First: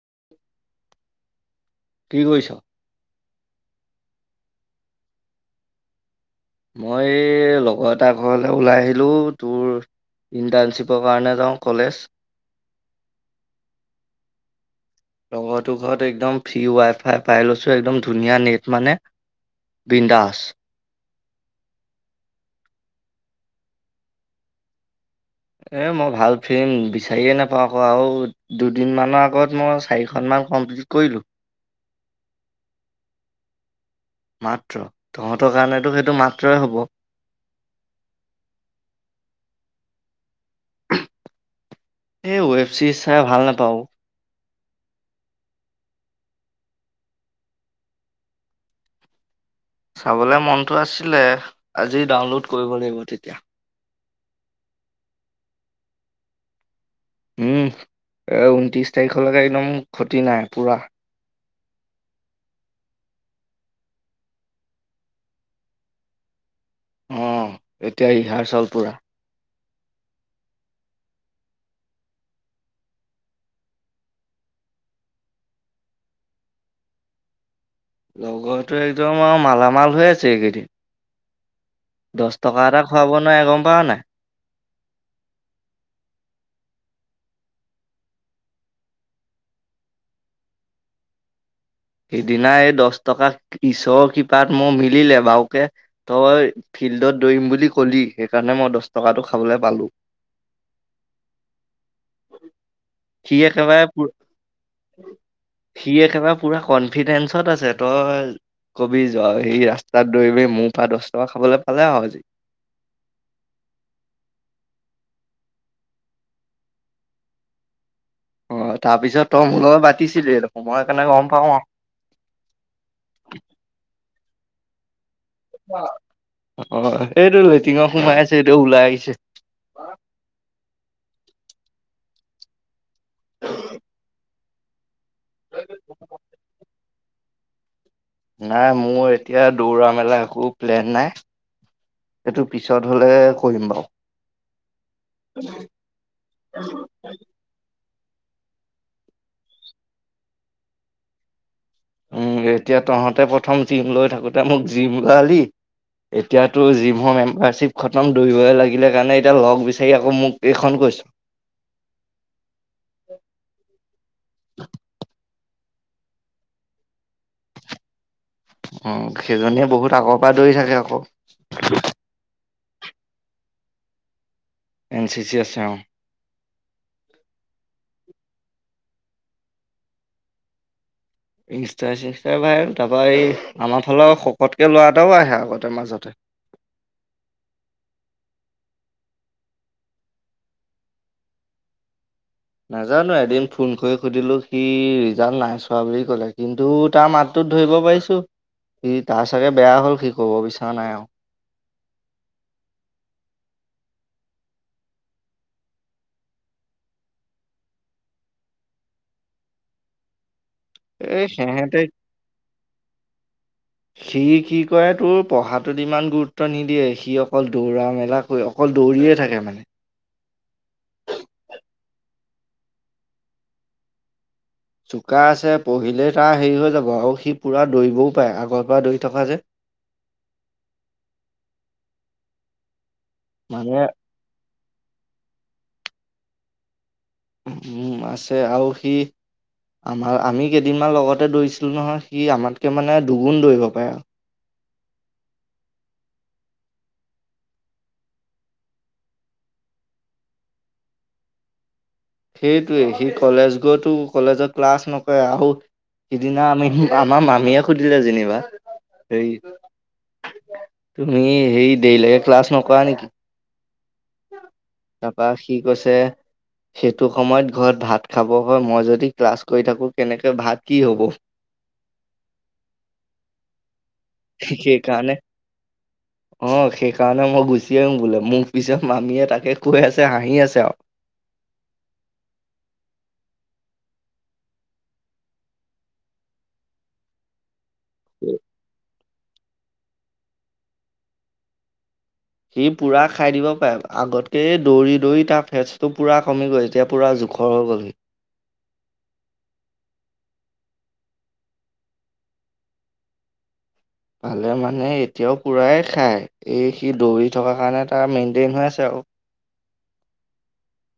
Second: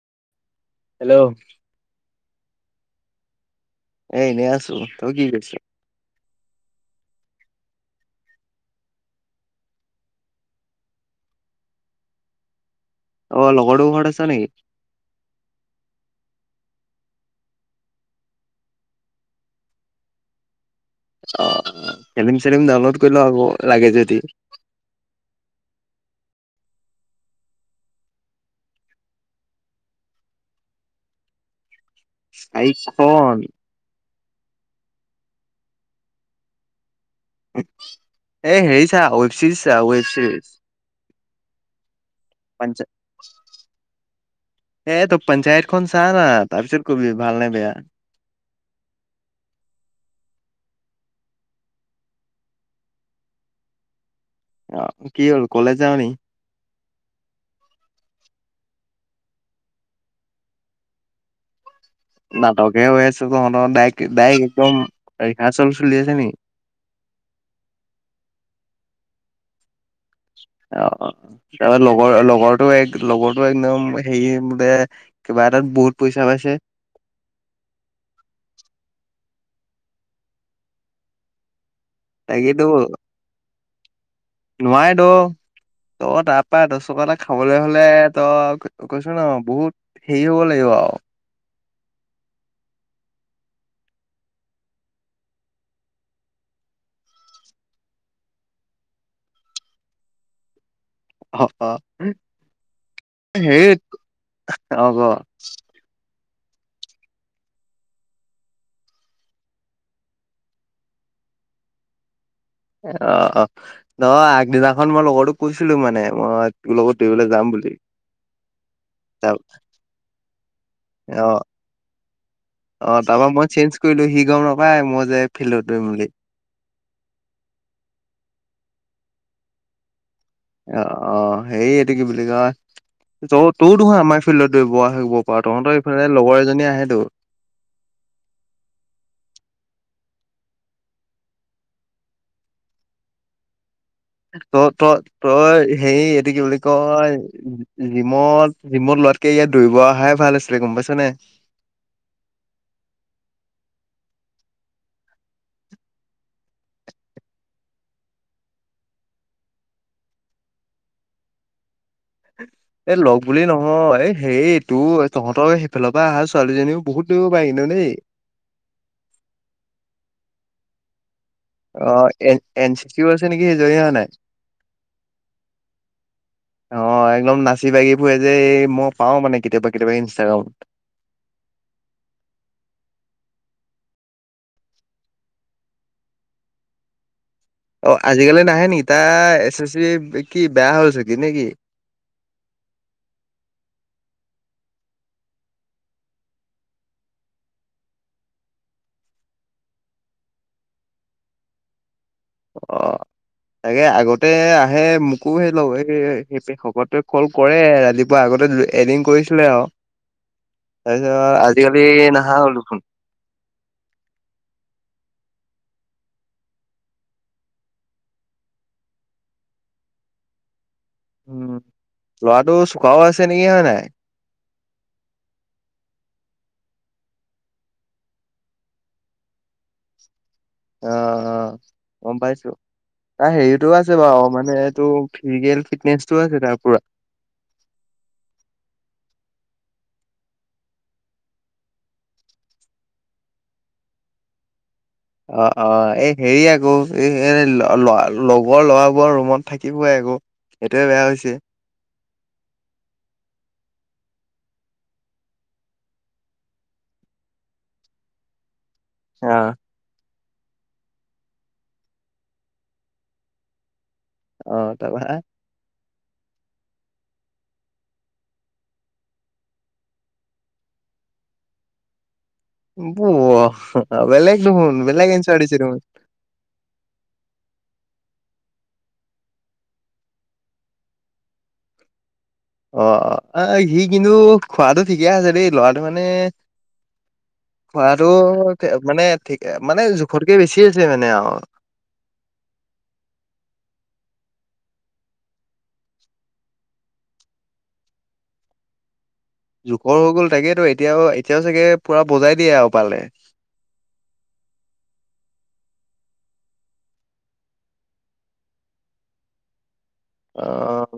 [inaudible] Hello কি কৰিছ? এনে আছো তই কি কৰিছ। মই লগৰ এটাৰ ঘৰল ওলাই আহিলোঁ তোৰ ইণ্টাৰ্ণশ্বিপৰ কাৰণে যাওঁ কলেজ। অ লগৰটো ঘৰত আছ নেকি? লগৰটো ঘৰত একদম ফি ৱাই ফাই পাই লৈছোঁ একদম ধুনীয়া নেট মানে বিন্দাছ। অ ফিলিম চিলিম ডাউনলোড কৰিল আক হ'ব লাগে যদি এ মই ভাল ফিল্ম বিচাৰিয়ে নাপাওঁ আকৌ আৰু দুদিন মানৰ আগত মই চাৰিখন মই কমপ্লিট কৰিলো। আইফোন,? মাত্ৰ তহঁতৰ কাৰণেতো সেইটো মাত্ৰই হব। এ হেৰি চা ৱেব চিৰিজ চা ৱেব চিৰিজ। এই ৱেব ছিৰিজ চাই ভাল নাপাওঁ অ। এই তো পঞ্চায়তখন চাহ না, তাৰপিছত কবি ভাল নে বেয়া? [inaudible] চাবলে মনটো আছিলে আজি ডাউনলোড কৰিব লাগিব তেতিয়া। আহ কি হ'ল কলেজ যাওঁ নি? উম এ ঊনত্ৰিশ তাৰিখলৈকে একদম ক্ষতি নাই পুৰা। নাটকে হৈ আছে তহঁতৰ দাইক ডাইক একদম ৰিহাৰ্চল চলি আছে নেকি? অ এতিয়া ৰিহাৰচল পুৰা। অ তাৰ লগৰ লগৰটো এক লগৰটো একদম হেৰি বোলে কিবা এটাত বহুত পইচা পাইছে। লগৰটো একদম আও মালামাল হৈ আছে এইকেইদিন। দচ টকা তাকেতো এটা খোৱাব নোৱাই গম পাৱ নাই। নোৱাই দো তই তাৰপৰা দছ টকা এটা খাবলৈ হলে তই কৈছো ন বহুত হেৰি হব লাগিব। যাওঁ। সিদিনা এই দহশ টকা ঈশ্বৰৰ কৃপাত মোৰ মিলিলে বউকে তই ফিল্ডত দৌৰিম বুলি ক'লি সেইকাৰণে মই দহ টকাটো খাবলে পালোঁ। অ অ। সি সেই একেবাৰে অ গ সি একেবাৰে পুৰা কনফিডেঞ্চত আছে তই। কবি যোৱা সি ৰাস্তাত দৌৰিব মোৰ পৰা দহ টকা খাবলৈ পালে আৰু। অ অ ন আগদিনাখন মই লগৰো কৈছিলো মানে মই তোৰ লগত দৌৰিবলে যাম বুলি। অ তাপিছত তাৰ তই মোৰ লগত পাতিছিলি দেখোন মই হেকাণে অ গম পাও আউ। অ তাৰপৰা মই চেঞ্জ কৰিলো সি গম নাপায় মই যে ফিল্ডত দৌৰিম বুলি অ এইটো লেটিঙত সোমাই আছে এইটো ওলাই আহিছে। অ অ সেইয়টো কি বুলি কয় ত তোৰ দেখোঁ আমাৰ ফিল্ডত দৌৰিব আহিব পাৰ তহঁতৰ এইফালে লগৰ এজনী আহেতো। নাই মোৰ এতিয়া দৌৰা মেলা একো প্লেন নাই। এইেইটো পিছত হলে কৰিম বাও। ত ত তই হেৰি এইটো কি বুলি কয় জিমত, জিমত লোৱাতকে ইয়াত দৌৰিব অহাই ভাল আছিলে গম পাইছ নে? উম এতিয়া তহঁতে প্ৰথম জিম লৈ থাকোতে মোক জিম লোৱালি এতিয়াতো জিমহৰ মেম্বাৰশ্বিপ খতম দৰিবই লাগিলে কাৰণে এতিয়া লগ বিচাৰি আকৌ মোক এইখন কৈছ। [inaudible] এ লগ বুলি নহয় হেই তোৰ তহঁতক ইফালৰ পৰা অহা ছোৱালীজনীও বহুত দৌৰিব পায় কিন্তু দেই। উ সেইজনীয়ে বহুত আগৰ পৰা দৌৰি থাকে আকৌ। অ এ এন চি চিউ আছে নেকি জৰি অহা নাই? এন চি চি আছে অ। অ একদম নাচি বাগি ফু যে মই পাও মানে কেতিয়াবা, কেতিয়াবা ইনষ্টাগ্ৰামত। ইনষ্টাই চিনতাই পাই তাৰপৰা এই আমাৰ ফালৰ শকতকে লৰা এটাও আহে আগতে মাজতে। [inaudible] অ আজিকালি নাহে নেকি তা এছ এছ বি কি বেয়া হল ছাগে নেকি? নাজানো এদিন ফোন কৰি সুধিলো সি ৰিজাল্ট নাই চোৱা বুলি কলে কিন্তু তাৰ মাততো ধৰিব পাৰিছো সি তাৰ চাগে বেয়া হ'ল সি ক'ব বিচৰা নাই আও। অ। তাকে আগতে আহে মোকো সেই লও এই সেই শকতে কল কৰে ৰাতিপুৱা আগতে ততে এদিন কৰিছিলে আৰু। [inaudible] এই তাৰপিছত সিহঁতে আজিকালি নহা হ'ল দেখোন। সি কি কয় তোৰ পঢ়াত ইমান গুৰুত্ব নিদিয়ে, সি অকল দৌৰা মেলাকৈ অকল দৌৰিয়ে থাকে মানে। উম লৰাটো চোকাও আছে নেকি হয় নাই? চোকা আছে পহিলেই তাৰ হেৰি হৈ যাব আৰু সি পুৰা দৌৰিবও পাৰে আগৰ পৰা দৌৰি থকা যে। [inaudible] অ অ গম পাইছো, তাৰ হেৰিটো মানে আছে বাৰু অ মানে ত ফিজিকেল ফিটনেচটো আছে তাৰ পুৰা। উম আছে আৰু সি আমাৰ আমি কেইদিনমান লগতে দৌৰিছিলোঁ নহয়, সি আমাতকে মানে দুগুণ দৌৰিব পাৰে। অ অ এই হেৰি আকৌ এ ল লগৰ লৰাবোৰ ৰুমত থাকিবই আকৌ। এইটোয়ে বেয়া হৈছে। সেইটোৱে সি কলেজ গৈতো কলেজত ক্লাছ নকৰে আহো সিদিনা আমি আমাৰ মামীয়ে সুধিলে যেনিবা সেই অ', তুমি সেই দেই লকে ক্লাছ নকৰা নেকি? তাৰপা তাৰপৰা সি কৈছে সেইটো সময়ত ঘৰত ভাত খাব হয় মই যদি ক্লাছ কৰি থাকোঁ কেনেকৈ ভাত কি হ'ব? [inaudible] প ব অ বেলেগ দেখোন বেলেগ সেইকাৰণে এঞ্চাৰ দিছে দেখোন। অ সেইকাৰণে মই গুচি আহোং বোলে। মোৰ পিছত মামীয়ে তাকে কৈ আছে হাঁহি আছে আৰু। অ সি কিন্তু খোৱাটো ঠিকে আছে দেই লৰাটো মানে [inaudible] খোৱাটো আৰু। মানে ঠিক মানে জোখতকে বেছি আছে মানে আৰু। সি পুৰা খাই দিব পাৰে আগতকে দৌৰি দৌৰি তাৰ ফেচটো পুৰা কমি গৈ এতিয়া পুৰা জিম খৰ হৈ গ'লহি। জোখৰ হৈ গ'ল তাকেই তো এতিয়াও, এতিয়াও চাগে পুৰা বজাই দিয়ে আৰু পালে। পালে মানে এতিয়াও পুৰাই খাই। এই সি দৌৰি থকাৰ অ অ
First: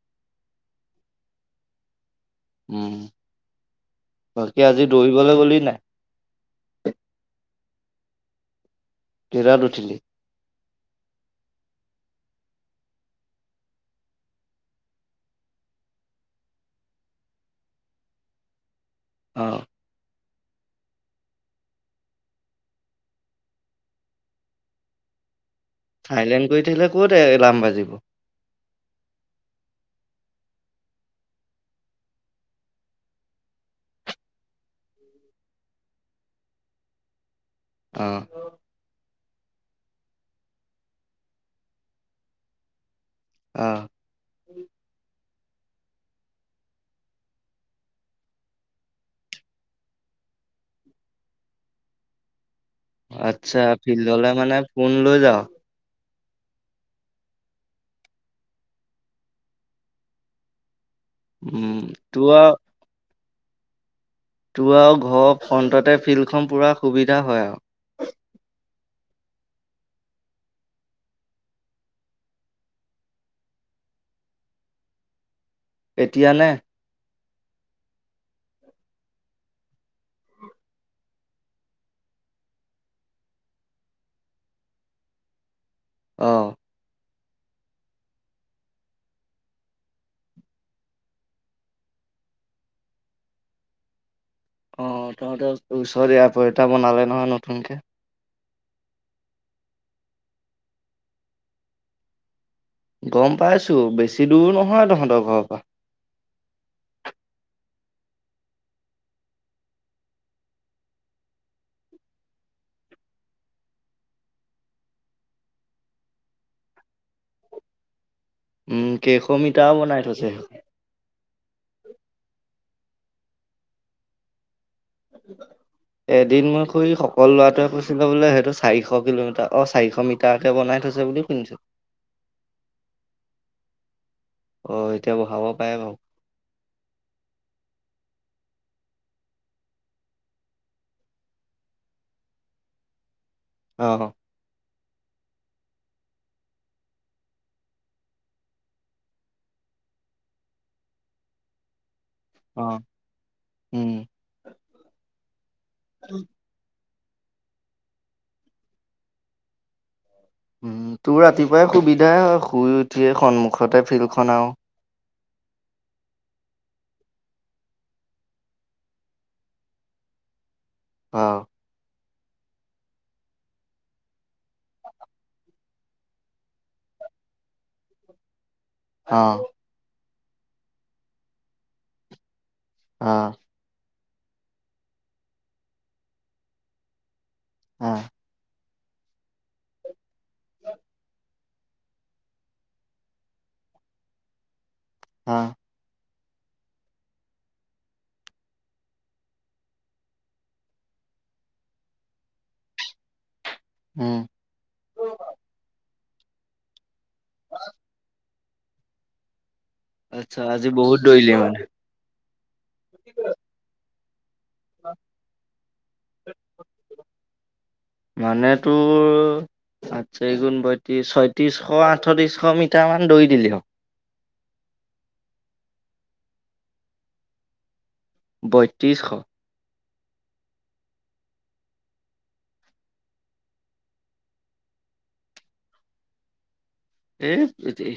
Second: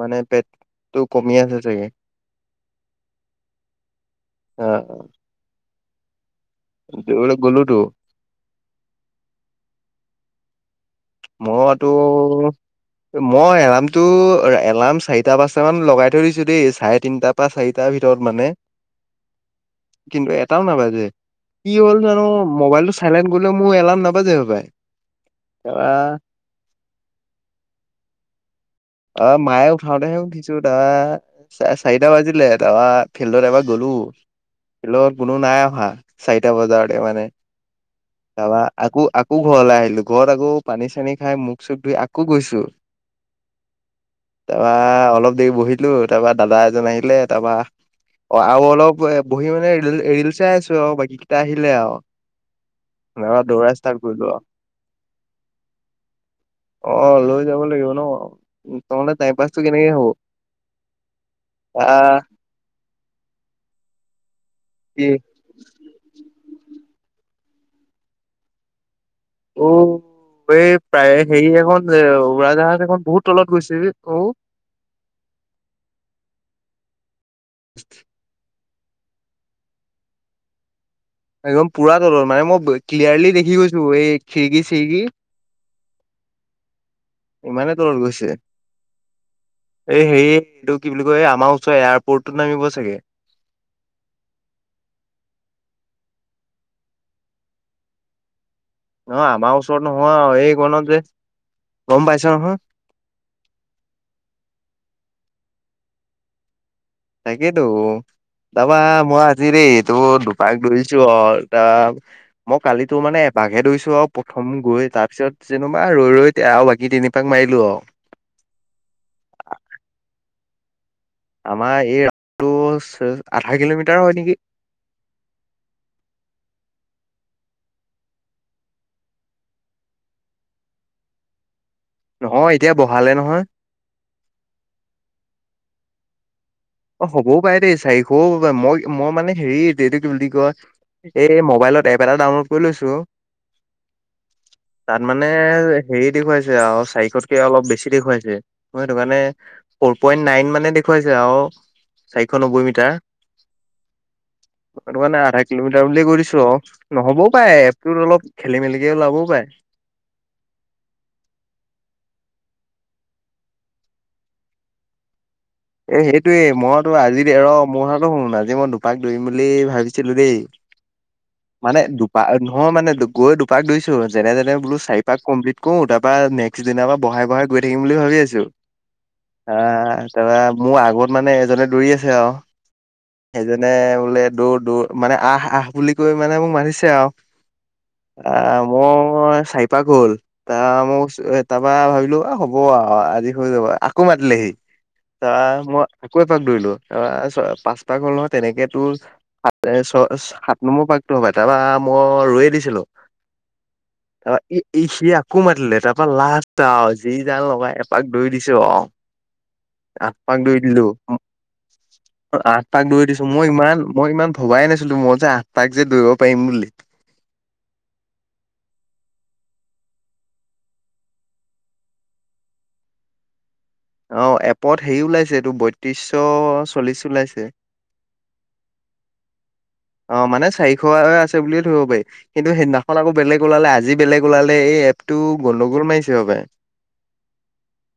মানে পেটটো কমি আছে চাগে। উম, বাকী আজি দৌৰিবলৈ গ'লি নাই? দৌৰিবলে গলোতো। তিৰাত উঠিলি? মইতো মই এলাৰ্মটো এলাৰ্ম চাৰিটা পাঁচটামান লগাই থৈ দিছো দেই চাৰে তিনটাৰ পৰা চাৰিটা ভিতৰত মানে। অ। কিন্তু এটাও নাবাজে কি হ'ল জানো মোবাইলটো চাইলেণ্ট গ'লেও মোৰ এলাৰ্ম নাবাজে হবাই। চাইলেণ্ড কৰি থাকিলে ক'ত এলাৰ্ম বাজিব। অ মায়ে উঠাওঁতেহে উঠিছো তা চা চাৰিটা বাজিলে তাৰপা ফিল্ডত এবাৰ গলো হু ফিলত কোনো নাই অহা চাৰিটা বজাৰতে মানে অ ত আক আ আকৌ ঘৰলে আহিলো ঘৰত আকৌ পানী চানী খাই মুখ চুখ ধুই আকৌ গৈছো। অ তাৰপৰা অলপ দেৰি বহিলো তাপা দাদা এজন আহিলে তাপা অ আউ অলপ এ বহি মানে ৰি ৰিলচ চাই আছো আউ বাকী কেইটা আহিলে আউ। আচ্ছা ফিল্ডলে মানে ফোন লৈ যাও। অ লৈ যাব লাগিব ন ত মানে টাইম পাচটো কেনেকে হ'ব। উম আহ তো আউ তোৰ আও কি ঘৰ ফ্ৰণ্টতে ফিল্ডখন পুৰা সুবিধা হয় আউ অ এই প্ৰায় হেৰি এখন উৰাজাহাজ এখন বহুত তলত গৈছে অ- এতিয়ানে [inaudible] একদম পুৰা তলৰ মানে মই ক্লিয়াৰলি দেখি গৈছো এই খিৰিকি চিৰিকি। আহ ইমানেই তলত গৈছে এই হে এইটো কি বুলি কয় আমাৰ ওচৰ এয়াৰপৰ্টত নামিব চাগে আহ তহঁতেৰ ওচৰ আ প এটা বনালে নহয় নতুনকে ন আমাৰ ওচৰত নহয় আৰু এই কনত যে গম পাইছা নহয়। গম পাইছো বেছি দূৰ নহয় তহঁতৰ ঘৰৰ পৰা তাকেইটো তাবা মই আজিৰে এইটো দুপাক ধৰিছো অ ত মই কালিতো মানে [unintelligible] বাঘে ধইছো আৰু প্ৰথম গৈ তাৰ পিছত যেনোবা ৰৈ ৰৈ আৰু বাকী তিনিপাক মাৰিলো আৰু উম কেশমিতাও বনাই থৈছে আমাৰ এই ৰাটো চ আধা কিলোমিটাৰ হয় নেকি উ এদিন মই খুৰি সকল ল'ৰাটোৱে কৈছিলো বোলে সেইটো চাৰিশ কিলোমিটাৰ অ চাৰিশ মিটাৰকে বনাই চাব বুলি শুনিছোঁ [unintelligible] [unintelligible] নহয় এতিয়া বহালে নহয়। আহ এতিয়া বহাব পাৰে বাৰু অ হ'বও পাৰে দেই চাৰিশও হ'ব পাৰে মই মই মানে হেৰি এইটো কি বুলি কয় এই মোবাইলত এপ এটা ডাউনলোড কৰি লৈছো আহ তাত মানে হেৰি দেখুৱাইছে আউ চাৰিকতকে অলপ বেছি দেখুৱাইছে ম সেইটো কাৰণে ফ'ৰ পইণ্ট নাইন মানে দেখুৱাইছে আৰু চাৰিশ নব্বৈ অ মিটাৰ উম মানে আধা কিলোমিটাৰ বুলিয়ে কৈ দিছো অ নহবও পাৰে এপটোত অলপ খেলি মেলিকে ওলাবও পায় তোৰ ৰাতিপুৱাই সুবিধাই হয় শুই উঠিয়ে সন্মুখতে ফিল্ডখন আও এ সেইটোয়ে মইতো আজি ৰ মোৰ কথা শুন আজি মই দুপাক দৌৰিম বুলি ভাবিছিলো দেই- অ', মানে দু পা নহয় মানে গৈ দুপাক দৈছো যেনে যেনে বোলো চাৰি পাক কমপ্লিট কও তাৰ পা নেক্সট দিনাৰ পৰা ব [unintelligible] বাই বহাই গৈ থাকিম বুলি ভাবি আছো অ', আহ তাৰপৰা মোৰ আগত মানে এজনে দৌৰি আছে আৰু অ', সেইজনে বোলে দৌৰ দৌৰ মানে আহ আহ বুলি কৈ মানে মোক মানিছে আৰু- [unintelligible] অ মোৰ চাৰি পাক হ'ল ত মোক তাৰ পৰা ভাবিলো হ'ব আৰু আজি হৈ যাব আকৌ মাতিল পালেহি অ', তাই মই আকৌ এপাক দৌৰিলো তাপা পাঁচ পাক হল নহয় তেনেক তো সাত ছ হাত নম্বৰ পাক [unintelligible] নহবা তাপা মই ৰয়ে দিছিলো উম। তাৰপা ই সি আকৌ মাতিলে তাৰ [unintelligible] এপাক লাষ্ট আও যি জান লগাই এপাক দৰি দিছো আহ [unintelligible] আঠপাক আচ্ছা দৰি আজি দিলো বহুত দৌৰিলি মানে, আঠ পাক দৌৰি দিছো মই ইমান মই ইমান ভবাই নাছিলো মই যে আঠ পাক যে দৌৰিব পাৰিম বুলি- মানে তোৰ আচছাগুণ বয়ত্ৰিশ ছয়ত্ৰিশ আঠত্ৰিশ মিটাৰ মান দৌৰি দিলি হ [unintelligible] অ এপত হেৰি ওলাইছে এইটো বত্ৰিশ চল্লিশ ওলাইছে [inaudible] অ মানে এপ টো গণ্ডগোল মাৰিছে হপাই- এই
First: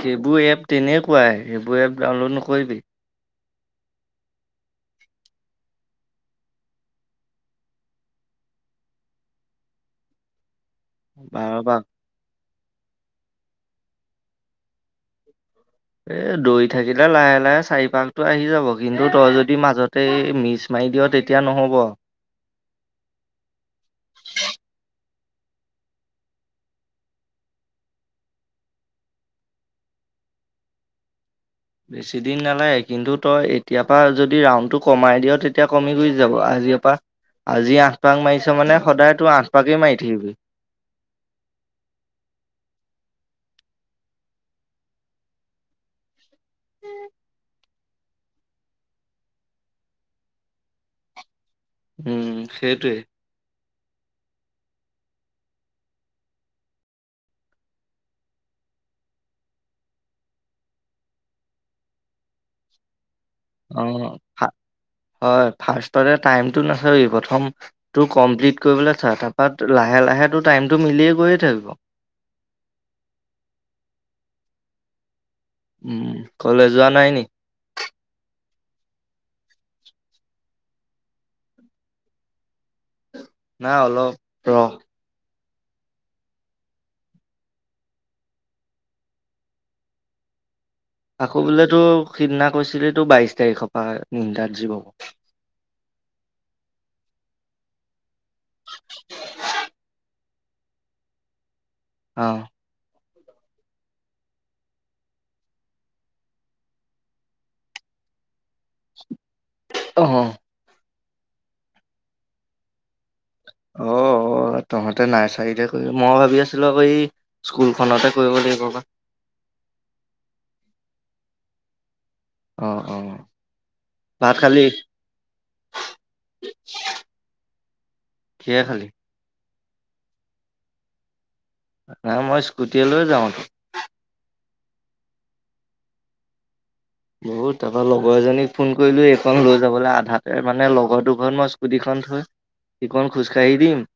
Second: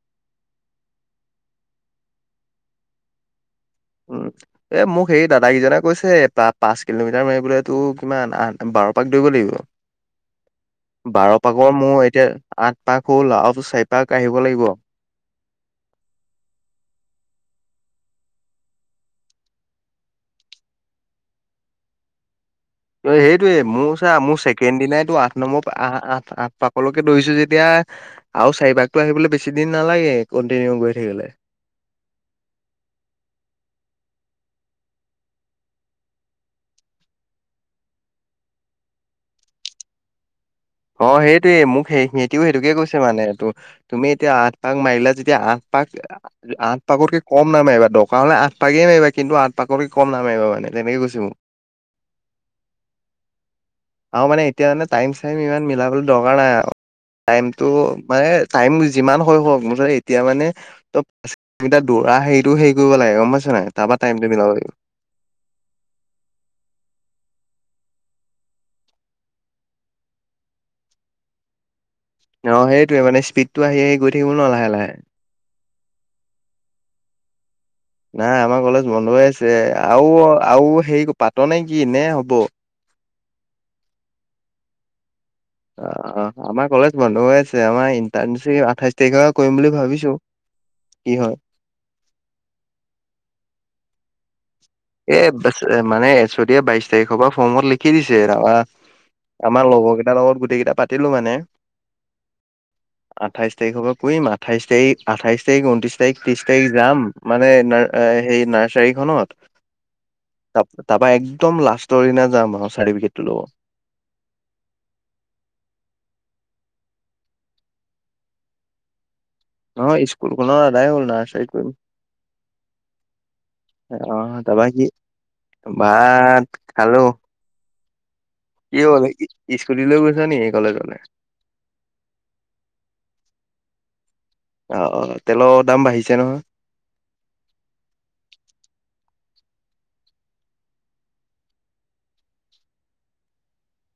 সেইবোৰ এপ তেনেকুৱাই সেইবোৰ এপ ডাউনলোড নকৰিবি। উম এ মোক সেই দাদা কেইজনে কৈছে পাঁচ কিলোমিটাৰ মাৰিবলৈতো কিমান- বাৰ পাক দৈব লাগিব। [inaudible] বাৰ পাকৰ মোৰ এতিয়া আঠ পাক হ'ল আউ আৰুটো চাইপাক আহিব লাগিব। এ দৰি থাকিলে লাহে লাহে চাৰি পশতটো আহি যাব কিন্তু তই যদি মাজতে এই মিচ ম- মাৰি দিয় তেতিয়া নহ'ব আও। অ সেইটোয়ে মোৰ চা মোৰ ছেকেণ্ড দিনাইতো আঠ নম্বৰ আঠ আঠ পাকলৈকে দৌৰিছো যেতিয়া আও চাৰিপাগতটো আহিবলৈ বেছি দিন নালাগে কন্টিনিউ গৈ থাকিলে। বেছি দিন নালাগে কিন্তু তই এতিয়া পা যদি ৰাউণ্ডটো কমাই দিয় তেতিয়া কমি গুছি যাব। আজিঅপা আজি আঠ পাক মাৰিছে মানে সদায় তোৰ আঠ পাকেই মাৰি থাকিবি। অ সেইটয়ে মোক সেই সিহঁটিও সেইটোকে কৈছে মানেটো তুমি এতিয়া আঠ পাাক মাৰিলা যেতিয়া আঠ পাক আঠ পাকৰকে কম নামাৰিবা দকা হলে আঠ পাকে মাৰিবা কিন্তু আঠ পাকৰকে কম নামাৰিবা মানে। এনেকে গৈছে মুক। উম সেইটোৱে। আৰু মানে এতিয়া জানে টাইম চাইম ইমান মিলাবলে দৰকাৰ নাই আৰু টাইমতটো মানে টাইম যিমান হয় হওক মুধৰে এতিয়া মানে ত পাঁচ কমিটাৰ দূৰ- পুৰা হেৰিটো হেৰি কৰিব লাগে গম নাই অ তাৰপৰা টাইমটো মিলাব লাগিব হয় ফাৰ্ষ্টততে টাইমটো নাচিবি প্ৰথম- তোৰ কমপ্লিট কৰিবলৈ চা তাৰপাত লাহে লাহে তোৰ টাইমটো মিলিয় গৈয়ে থাকিব। অ সেইটোৱে মানে স্পীডতটো আহি আহি গৈ থাকিব ন লাহে লাহে। উম কলে যোৱা নাই নি? নাই আমাৰ কলেজ বন্ধ হৈ আছে আৰু আৰু হেৰি পাত নে কি নে হ'ব? নাই অলপ ৰ অ অ আমাৰ কলেজ বন্ধ হৈ আছে, আমাৰ ইণ্টাৰ্ণশ্বিপ আঠাইশ তাৰিখৰ পৰা কৰিম বুলি ভাবিছো। কি হয়। আকৌ বোলে তো সিদিনা কৈছিল তো বাইশ তাৰিখৰ পৰা হয় ইট এ চ মানে চতি বাইশ তাৰিখৰ পৰা ফৰ্মত লিখি দিছে। আমাৰ লগৰ কেইটাৰ লগত গোটেই কেইটা পাতিলো মানে আহ। আঠাইছ তাৰিখৰ পৰা কৰিম, আঠাইছ তাৰিখ আঠাইছ তাৰিখ ঊনত্ৰিছ তাৰিখ ত্ৰিছ তাৰিখ যাম মানে। এ সেই নাৰ্চাৰীখনত আহ। তাৰ পৰা একদম লাষ্টৰ দিনা যাম আও চাৰ্টিফিকেটটো লব। অ। অ তহঁতে নাৰ্চাৰীতে কৰিবি। মই ভাবি আছিলোঁ আকৌ এই স্কুলখনতে কৰিব লাগিব আক। [inaudible] নহয় স্কুলখনৰ আধাই হ'ল নাচাইত কৰিম। অ অ। ভাত আহ খালি তাৰপৰা কি, ভাত খালো। কিহে কি খালি হ'ল স্কুতি লৈ গৈছা নি কলেজলে? নাই মই স্কুটিয়ে লৈ যাওঁত। অ অ তেলৰ দাম বাঢ়িছে নহয়। বহু‌ত তাৰপৰা লগৰ এজনীক ফোন কৰিলো এইখন লৈ যাবলৈ আধাতে মানে লগৰটো ঘৰত মই স্কুটিখন সিকন খোজকাাঢ়ি দিম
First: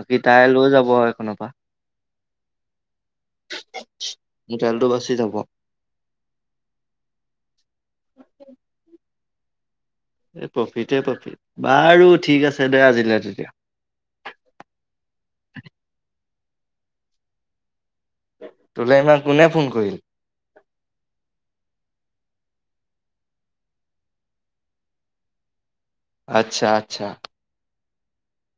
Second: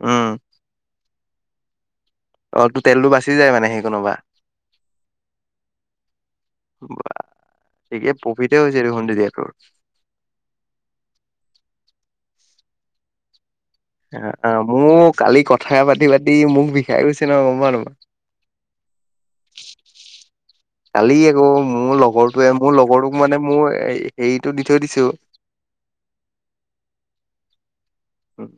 বাকী উম তাই লৈ যাব এখনৰ পা। অ তো তেলটো বাচি যায় মানে সেই কোনোবা। মোৰ তেলটো বাচি যাব বা ঠিকে প্ৰফিতে হৈছে দেখোন তেতিয়া তোৰ। এ প্ৰফিতে প্ৰফিট বাৰু ঠিক আছে দে আজিলে তেতিয়া। অ' - অ'। মোক কালি কথায়ে পাতি-পাতি মুখ বিষাই গৈছে নহয়, গম পাৱ নেপাৱ? তোলে ইমান কোনে ফোন কৰিল? কালি আকৌ মোৰ লগৰটোৱে, মোৰ লগৰটোক মানে মোৰ এই হেৰিটো দি থৈ দিছোঁ। আচ্ছা - আচ্ছা। উম।